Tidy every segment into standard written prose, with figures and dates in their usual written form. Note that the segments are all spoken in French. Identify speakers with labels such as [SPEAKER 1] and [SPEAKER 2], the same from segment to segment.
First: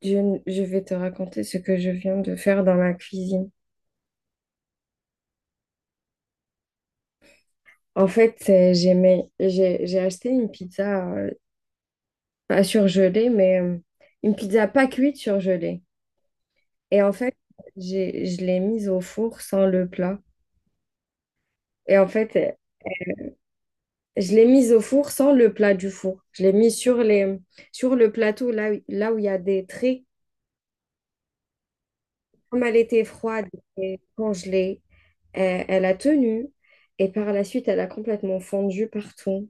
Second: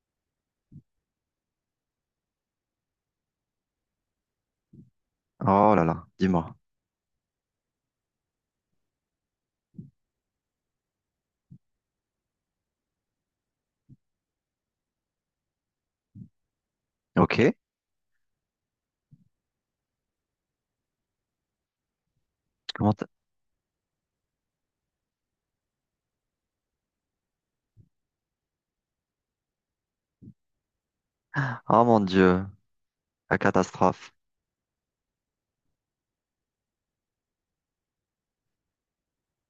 [SPEAKER 1] Je vais te raconter ce que je viens de faire dans ma cuisine.
[SPEAKER 2] Oh là là, dis-moi.
[SPEAKER 1] En fait, j'ai acheté une pizza, pas surgelée, mais une pizza pas cuite surgelée. Et en fait,
[SPEAKER 2] Ok.
[SPEAKER 1] je l'ai mise au four sans le plat. Et en fait,
[SPEAKER 2] Comment t-
[SPEAKER 1] je l'ai mise au four sans le plat du four. Je l'ai mise sur sur le plateau, là, là où il y a des traits.
[SPEAKER 2] Ah mon Dieu,
[SPEAKER 1] Comme elle était
[SPEAKER 2] la
[SPEAKER 1] froide et
[SPEAKER 2] catastrophe.
[SPEAKER 1] congelée, elle a tenu. Et par la suite, elle a complètement fondu partout.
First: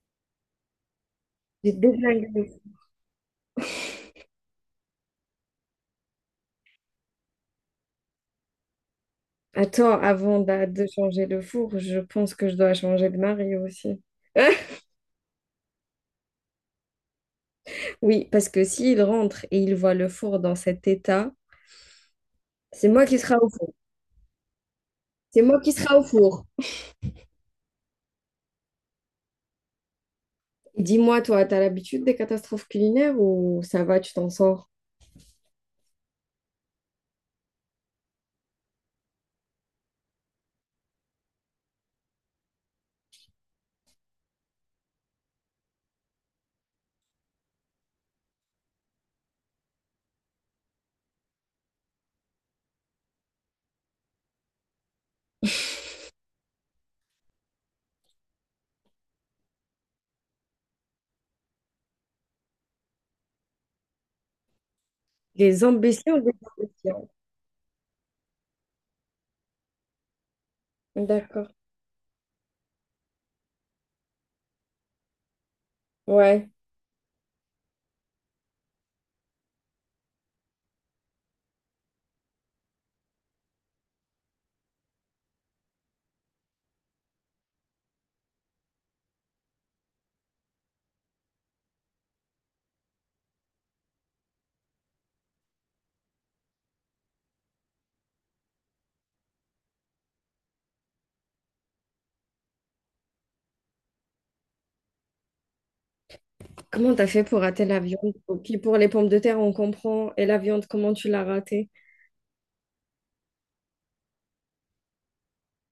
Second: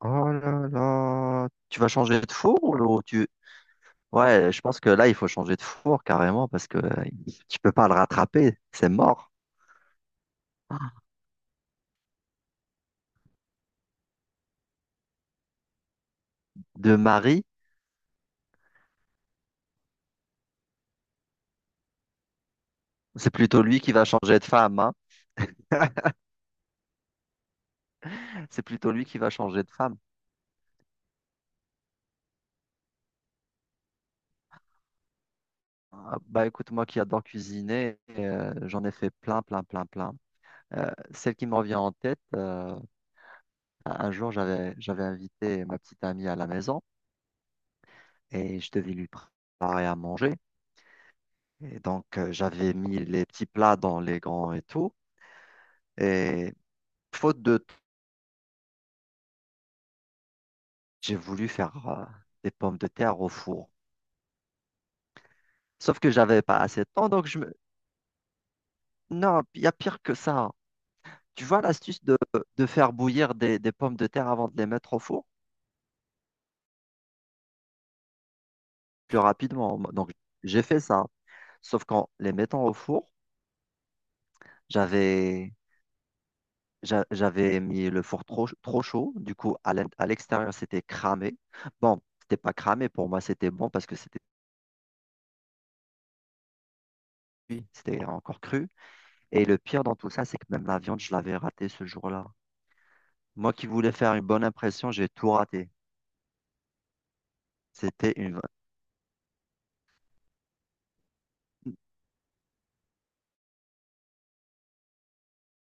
[SPEAKER 2] Oh là là,
[SPEAKER 1] J'ai
[SPEAKER 2] tu vas changer de
[SPEAKER 1] déglingué.
[SPEAKER 2] four ou tu... Ouais, je pense que là, il faut changer de four carrément parce que tu peux pas le rattraper, c'est mort.
[SPEAKER 1] Attends, avant de changer le four, je pense que je dois changer de mari aussi.
[SPEAKER 2] De mari,
[SPEAKER 1] Oui, parce que s'il rentre et il voit le four dans cet état, c'est moi qui
[SPEAKER 2] c'est
[SPEAKER 1] sera au
[SPEAKER 2] plutôt
[SPEAKER 1] four.
[SPEAKER 2] lui qui va changer de femme, hein.
[SPEAKER 1] C'est moi qui sera au four.
[SPEAKER 2] C'est plutôt lui qui va changer de femme.
[SPEAKER 1] Et dis-moi, toi, t'as l'habitude des catastrophes culinaires ou ça va, tu t'en sors?
[SPEAKER 2] Ah, bah écoute, moi qui adore cuisiner, j'en ai fait plein, plein, plein, plein. Celle qui me revient en tête, un jour, j'avais invité ma petite amie à la maison, et je devais lui préparer à manger. Et donc, j'avais mis les petits plats dans les grands et tout. Et faute de temps, j'ai voulu faire des pommes de terre au four.
[SPEAKER 1] Des
[SPEAKER 2] Sauf que
[SPEAKER 1] ambitions, des
[SPEAKER 2] j'avais pas assez de
[SPEAKER 1] ambitions.
[SPEAKER 2] temps, donc je me... Non, il y a pire que ça, hein. Tu
[SPEAKER 1] D'accord.
[SPEAKER 2] vois l'astuce de faire bouillir des pommes de terre avant de les mettre au four
[SPEAKER 1] Ouais.
[SPEAKER 2] plus rapidement. Donc, j'ai fait ça. Sauf qu'en les mettant au four, j'avais J'avais mis le four trop, trop chaud, du coup à à l'extérieur c'était cramé. Bon, c'était pas cramé, pour moi c'était bon parce que c'était cuit, c'était encore cru. Et le pire dans tout ça, c'est que même la viande, je l'avais ratée ce jour-là. Moi qui voulais faire une bonne impression, j'ai tout raté.
[SPEAKER 1] Comment t'as fait pour rater la
[SPEAKER 2] C'était
[SPEAKER 1] viande?
[SPEAKER 2] une
[SPEAKER 1] Ok,
[SPEAKER 2] vraie-
[SPEAKER 1] pour les pommes de terre, on comprend. Et la viande, comment tu l'as ratée?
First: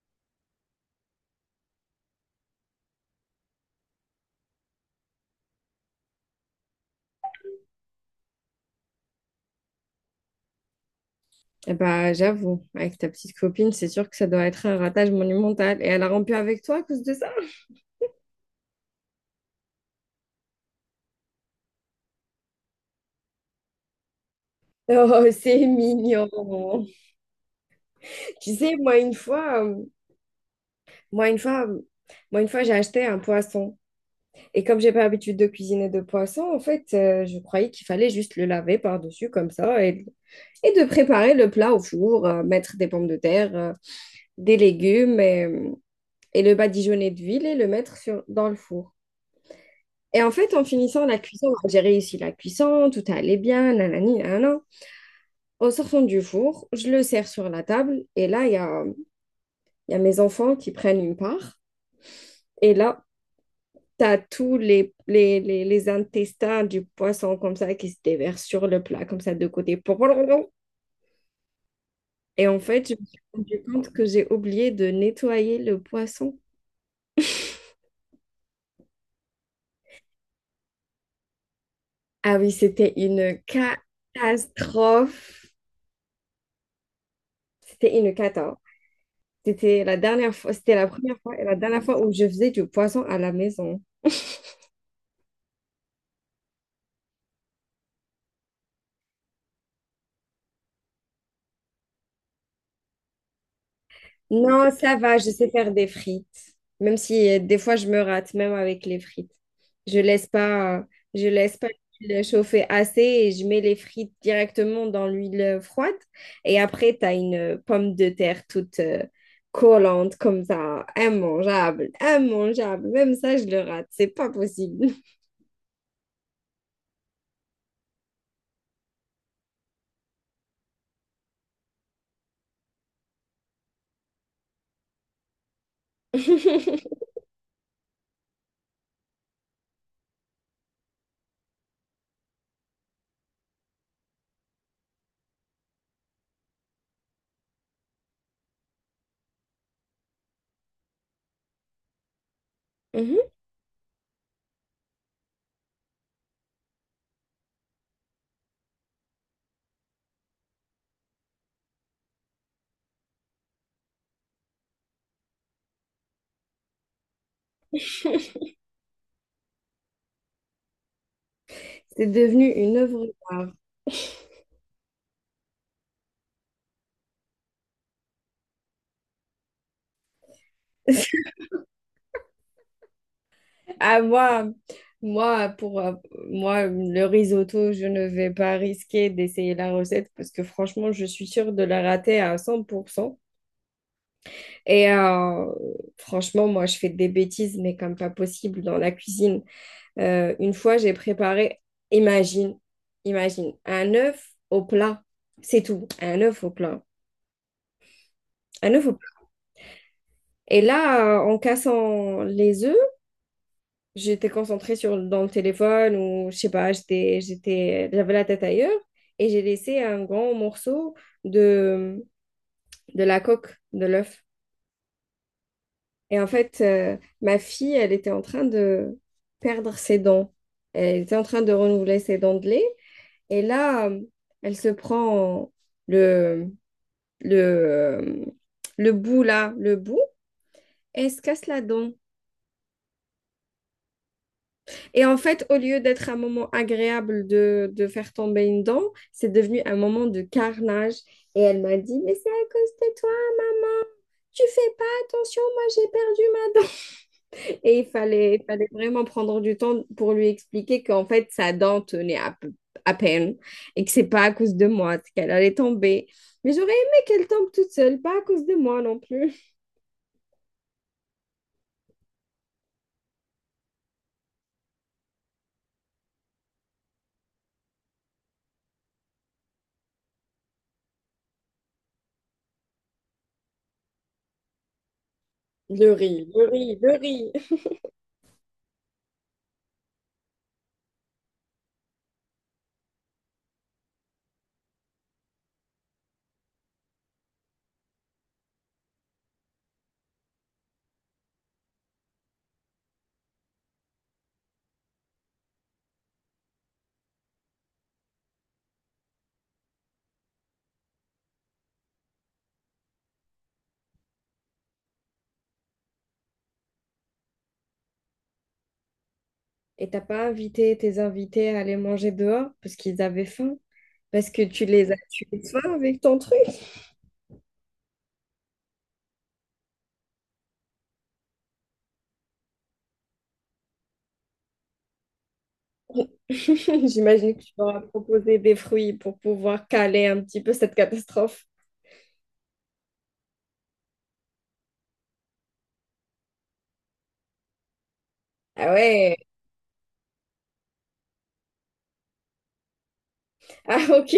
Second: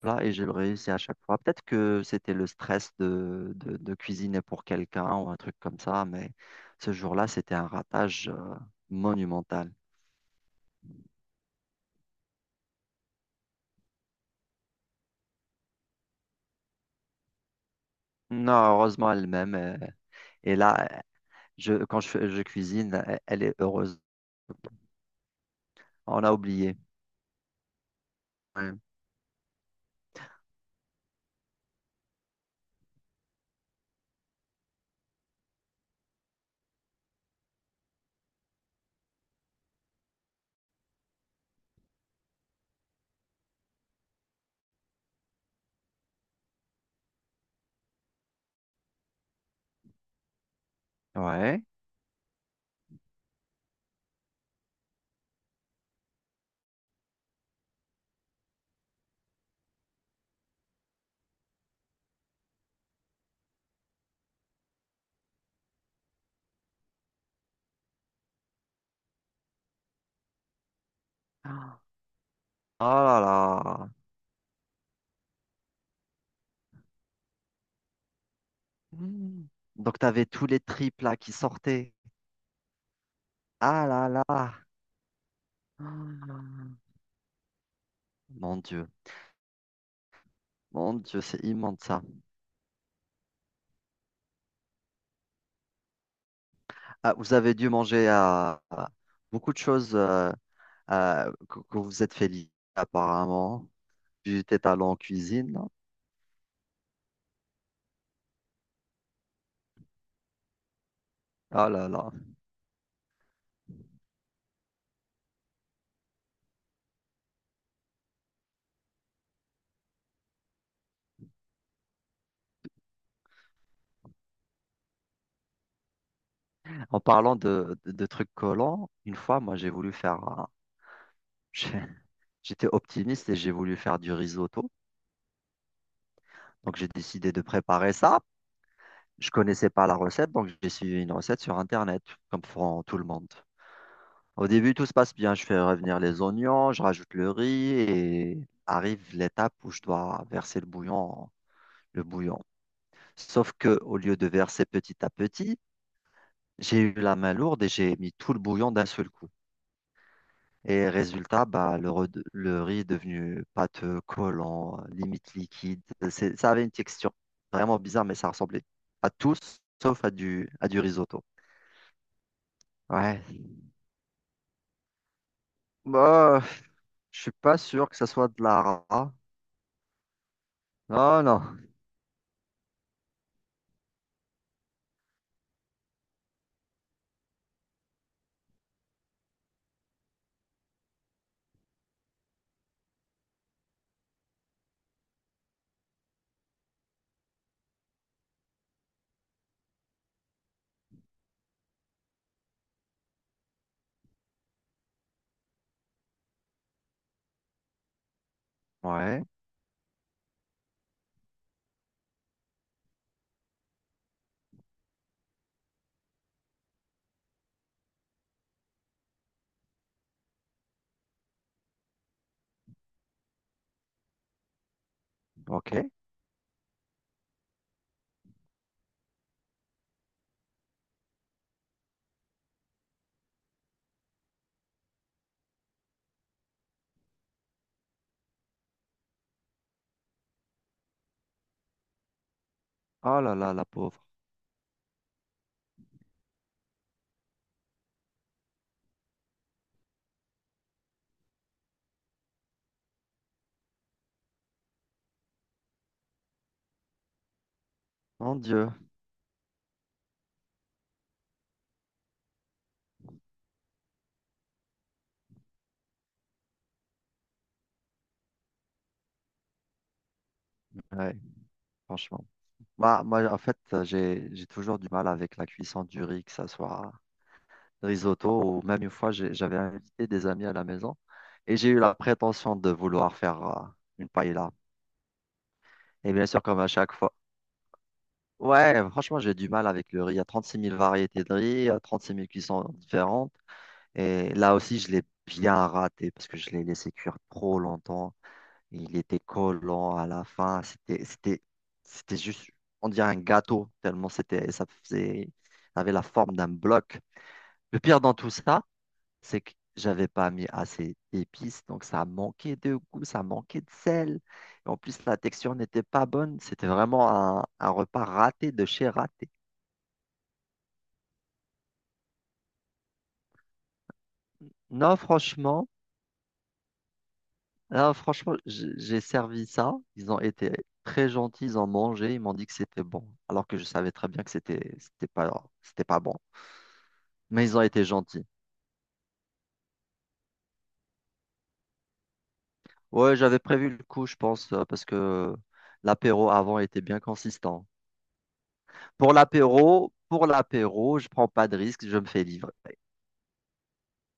[SPEAKER 2] là et j'ai le réussi à chaque fois. Peut-être que c'était le stress de cuisiner pour quelqu'un ou un truc comme ça, mais ce jour-là, c'était un ratage monumental.
[SPEAKER 1] Eh bah, j'avoue, avec ta petite copine, c'est sûr que ça doit être un ratage monumental. Et elle a rompu avec toi à cause de ça?
[SPEAKER 2] Non, heureusement elle-même, et là, Je, quand je, fais- je cuisine, elle est heureuse.
[SPEAKER 1] Oh, c'est
[SPEAKER 2] On
[SPEAKER 1] mignon.
[SPEAKER 2] a oublié.
[SPEAKER 1] Tu
[SPEAKER 2] Ouais.
[SPEAKER 1] sais, moi une fois, moi une fois, euh, moi une fois, j'ai acheté un poisson. Et comme j'ai pas l'habitude de cuisiner de poisson, en fait, je croyais qu'il fallait juste le laver par-dessus comme ça et de préparer le plat au four, mettre des pommes de terre, des légumes et le badigeonner d'huile et le mettre dans le four. Et en fait, en finissant la cuisson,
[SPEAKER 2] Ouais.
[SPEAKER 1] hein, j'ai réussi la cuisson, tout allait bien, nanani, nanana. En sortant du four, je le sers sur la table et là, il y a mes enfants qui prennent une part. Et là, tu as tous les intestins du poisson comme ça qui se déversent sur le plat, comme ça de côté.
[SPEAKER 2] Ah.
[SPEAKER 1] Et en fait, je
[SPEAKER 2] Ah
[SPEAKER 1] me suis
[SPEAKER 2] là
[SPEAKER 1] rendu
[SPEAKER 2] là.
[SPEAKER 1] compte que j'ai oublié de nettoyer le poisson.
[SPEAKER 2] Mm. Donc, tu avais tous les triples là qui sortaient.
[SPEAKER 1] Ah oui, c'était une
[SPEAKER 2] Ah là là.
[SPEAKER 1] catastrophe.
[SPEAKER 2] Ah.
[SPEAKER 1] C'était une
[SPEAKER 2] Mon
[SPEAKER 1] cata.
[SPEAKER 2] Dieu.
[SPEAKER 1] C'était la
[SPEAKER 2] Mon
[SPEAKER 1] première
[SPEAKER 2] Dieu,
[SPEAKER 1] fois
[SPEAKER 2] c'est
[SPEAKER 1] et la
[SPEAKER 2] immonde
[SPEAKER 1] dernière fois
[SPEAKER 2] ça.
[SPEAKER 1] où je faisais du poisson à la maison.
[SPEAKER 2] Ah, vous avez dû manger à, beaucoup de choses que vous vous êtes fait livrer, apparemment. Tu étais
[SPEAKER 1] Non,
[SPEAKER 2] allé
[SPEAKER 1] ça
[SPEAKER 2] en
[SPEAKER 1] va, je sais
[SPEAKER 2] cuisine, non.
[SPEAKER 1] faire des frites. Même si des fois je me rate, même avec les frites. Je laisse pas, euh, je laisse pas
[SPEAKER 2] Ah là là.
[SPEAKER 1] l'huile chauffer assez et je mets les frites directement dans l'huile froide. Et après, tu as une pomme de terre toute collante comme ça, immangeable, immangeable. Même ça, je le rate, c'est pas possible.
[SPEAKER 2] En parlant de trucs collants, une fois, moi, j'ai voulu faire un- j'ai- J'étais optimiste et j'ai voulu faire du risotto. Donc, j'ai décidé de préparer ça. Je connaissais pas la recette, donc j'ai suivi une recette sur Internet, comme font tout le monde. Au début, tout se passe bien. Je fais revenir les oignons, je rajoute le riz et arrive l'étape où je dois verser le bouillon, le bouillon.
[SPEAKER 1] Mhm.
[SPEAKER 2] Sauf que au lieu de verser petit à petit, j'ai eu la main lourde et j'ai mis tout le bouillon d'un seul coup. Et résultat, bah, le riz est devenu pâteux, collant, limite liquide. Ça avait une texture vraiment bizarre, mais ça ressemblait à tout sauf à à du risotto.
[SPEAKER 1] C'est devenu une œuvre
[SPEAKER 2] Ouais.
[SPEAKER 1] d'art.
[SPEAKER 2] Bah, je suis pas sûr que ça soit de la rat. Non, non.
[SPEAKER 1] Ah, moi, moi, pour euh, moi, le risotto, je ne vais pas risquer d'essayer la recette parce que franchement, je suis sûre de la rater à 100%. Et franchement, moi, je fais des bêtises, mais comme pas possible dans la cuisine. Une fois, imagine, imagine, un œuf au plat. C'est tout, un œuf au plat. Un œuf au plat.
[SPEAKER 2] Ouais,
[SPEAKER 1] Et là, en cassant les œufs, j'étais concentrée dans le téléphone ou je sais pas, j'avais la tête ailleurs et j'ai laissé un grand morceau de, de la coque de l'œuf.
[SPEAKER 2] ok.
[SPEAKER 1] Et en fait, ma fille, elle était en train de perdre ses dents. Elle était en train de renouveler ses dents de lait. Et là, elle se prend le, le, euh, le bout et elle se casse la dent.
[SPEAKER 2] Oh là là, la pauvre.
[SPEAKER 1] Et en fait, au lieu d'être un moment agréable de faire tomber une dent, c'est devenu un moment de carnage. Et elle m'a dit, mais c'est à cause de toi, maman. Tu fais pas attention, moi j'ai perdu ma dent. Et
[SPEAKER 2] Mon
[SPEAKER 1] il fallait
[SPEAKER 2] Dieu.
[SPEAKER 1] vraiment prendre du temps pour lui expliquer qu'en fait, sa dent tenait à peine et que c'est pas à cause de moi qu'elle allait tomber. Mais j'aurais aimé qu'elle tombe toute seule, pas à cause de moi non plus.
[SPEAKER 2] Ouais, franchement. Bah, moi, en fait, j'ai toujours du mal avec la cuisson du riz, que ça soit risotto, ou même une fois, j'avais invité des amis à la maison et j'ai eu la prétention de vouloir faire une paella.
[SPEAKER 1] Le
[SPEAKER 2] Et bien
[SPEAKER 1] riz,
[SPEAKER 2] sûr,
[SPEAKER 1] le
[SPEAKER 2] comme à
[SPEAKER 1] riz, le
[SPEAKER 2] chaque fois.
[SPEAKER 1] riz.
[SPEAKER 2] Ouais, franchement, j'ai du mal avec le riz. Il y a 36 000 variétés de riz, il y a 36 000 cuissons différentes. Et là aussi, je l'ai bien raté parce que je l'ai laissé cuire trop longtemps. Il était collant à la fin. C'était juste, on dirait un gâteau, tellement c'était, ça faisait, ça avait la forme d'un bloc. Le pire dans tout ça, c'est que j'avais pas mis assez d'épices, donc ça manquait de goût, ça manquait de sel. Et en plus, la texture n'était pas bonne. C'était vraiment un repas raté de chez raté.
[SPEAKER 1] Et t'as pas invité tes invités à aller manger dehors parce qu'ils avaient faim? Parce que tu les as
[SPEAKER 2] Non,
[SPEAKER 1] tués de
[SPEAKER 2] franchement,
[SPEAKER 1] faim avec ton truc.
[SPEAKER 2] là, franchement, j'ai servi ça. Ils ont été très gentils, ils ont mangé, ils m'ont dit que c'était bon, alors que je savais très bien que c'était pas bon.
[SPEAKER 1] J'imagine que
[SPEAKER 2] Mais
[SPEAKER 1] tu
[SPEAKER 2] ils ont
[SPEAKER 1] leur as
[SPEAKER 2] été gentils.
[SPEAKER 1] proposé des fruits pour pouvoir caler un petit peu cette catastrophe.
[SPEAKER 2] Ouais, j'avais prévu le coup, je pense, parce que l'apéro avant était bien consistant.
[SPEAKER 1] Ah ouais,
[SPEAKER 2] Pour l'apéro, je prends pas de risque, je me fais livrer.
[SPEAKER 1] ah ok.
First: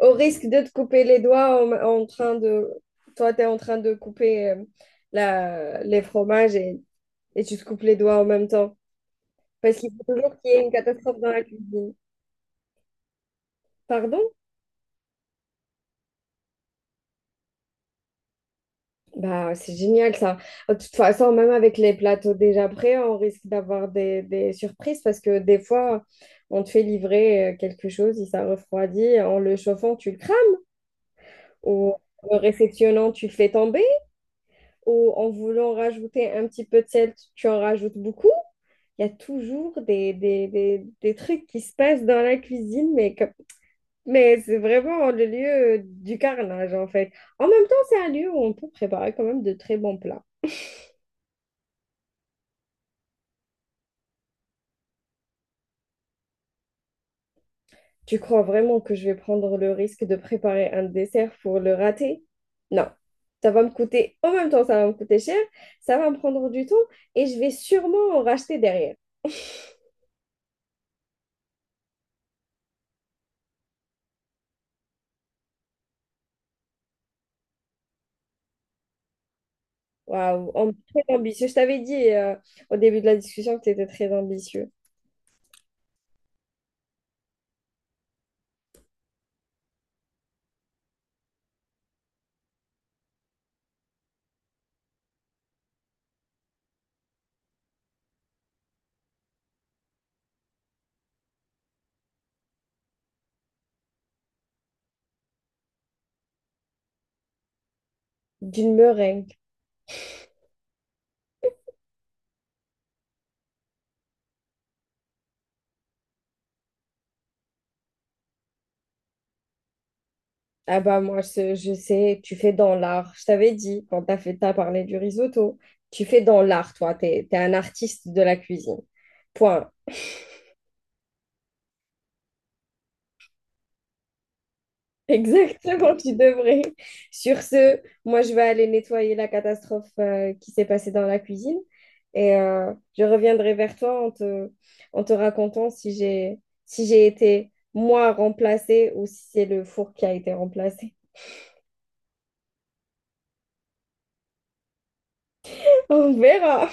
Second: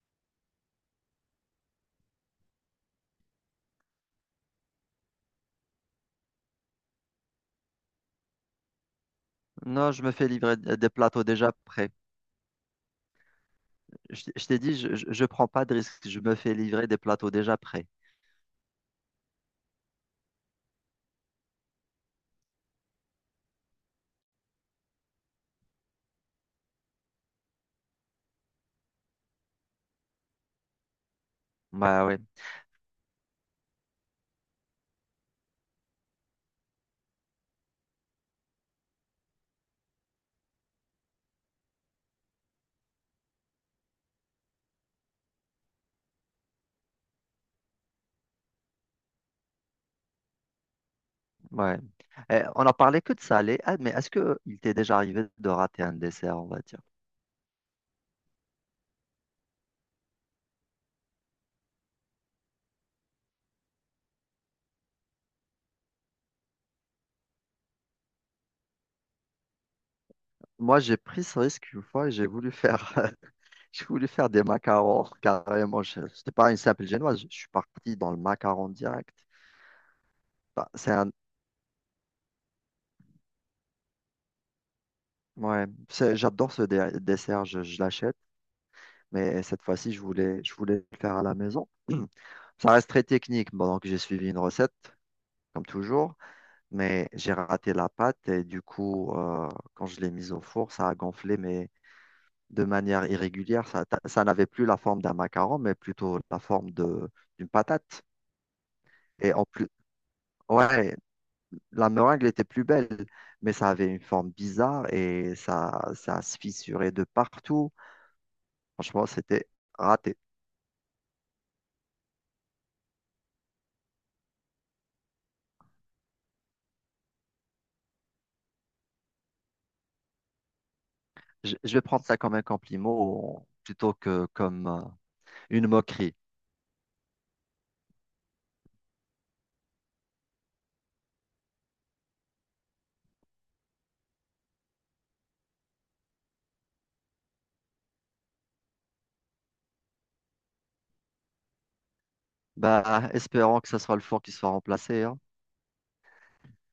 [SPEAKER 1] Au risque de te couper les doigts en train de... Toi, tu es en train de couper les fromages et tu te coupes les doigts en même temps. Parce qu'il
[SPEAKER 2] Non, je me
[SPEAKER 1] faut
[SPEAKER 2] fais
[SPEAKER 1] toujours qu'il y
[SPEAKER 2] livrer
[SPEAKER 1] ait une
[SPEAKER 2] des
[SPEAKER 1] catastrophe
[SPEAKER 2] plateaux
[SPEAKER 1] dans la
[SPEAKER 2] déjà prêts.
[SPEAKER 1] cuisine.
[SPEAKER 2] Je,
[SPEAKER 1] Pardon?
[SPEAKER 2] t- je t'ai dit, je prends pas de risque, je me fais livrer des plateaux déjà prêts.
[SPEAKER 1] Bah, c'est génial ça. De toute façon, même avec les plateaux déjà prêts, on risque d'avoir des surprises parce que des fois, on te fait livrer quelque chose, et ça refroidit, en le chauffant, tu le crames, ou
[SPEAKER 2] Bah ouais,
[SPEAKER 1] en le réceptionnant, tu le fais tomber, ou en voulant rajouter un petit peu de sel, tu en rajoutes beaucoup. Il y a toujours des trucs qui se passent dans la cuisine, mais c'est vraiment le lieu du carnage en fait. En même temps, c'est un lieu où on peut préparer quand même de très bons plats.
[SPEAKER 2] ouais. Eh, on en parlait que de salé. Ah, mais est-ce que il t'est déjà arrivé de rater un dessert, on va dire?
[SPEAKER 1] Tu crois vraiment que je vais prendre le risque de préparer un dessert pour le rater? Non. Ça va me coûter cher, ça va me prendre du temps et je vais sûrement en racheter derrière.
[SPEAKER 2] Moi, j'ai pris ce risque une fois et j'ai voulu faire, j'ai voulu faire des macarons carrément. C'était pas une simple génoise, je suis parti dans le macaron direct.
[SPEAKER 1] Waouh,
[SPEAKER 2] Bah,
[SPEAKER 1] Am-
[SPEAKER 2] c'est
[SPEAKER 1] très
[SPEAKER 2] un,
[SPEAKER 1] ambitieux. Je t'avais dit au début de la discussion que tu étais très ambitieux.
[SPEAKER 2] ouais, j'adore ce dessert, je l'achète. Mais cette fois-ci, je voulais le faire à la maison. Ça reste très technique. Bon, donc, j'ai suivi une recette, comme toujours, mais j'ai raté la pâte et du coup, quand je l'ai mise au four, ça a gonflé, mais de manière irrégulière. Ça n'avait plus la forme d'un macaron, mais plutôt la forme de, d'une patate.
[SPEAKER 1] D'une
[SPEAKER 2] Et
[SPEAKER 1] meringue.
[SPEAKER 2] en plus, ouais, la meringue était plus belle, mais ça avait une forme bizarre et ça se fissurait de partout. Franchement, c'était raté.
[SPEAKER 1] Ah bah moi, je sais, tu fais dans l'art. Je t'avais dit, t'as parlé du risotto, tu fais dans l'art, toi. T'es un artiste de la cuisine. Point.
[SPEAKER 2] Je vais prendre ça comme un compliment plutôt que comme une
[SPEAKER 1] Exactement, tu
[SPEAKER 2] moquerie.
[SPEAKER 1] devrais. Sur ce, moi, je vais aller nettoyer la catastrophe qui s'est passée dans la cuisine et je reviendrai vers en te racontant si j'ai si j'ai été moi remplacée ou si c'est le four qui a été remplacé.
[SPEAKER 2] Bah, espérons que ce soit le four qui soit remplacé, hein.
[SPEAKER 1] On verra.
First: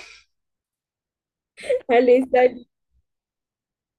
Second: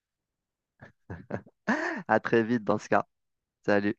[SPEAKER 2] À
[SPEAKER 1] Allez,
[SPEAKER 2] très vite
[SPEAKER 1] salut.
[SPEAKER 2] dans ce cas. Salut.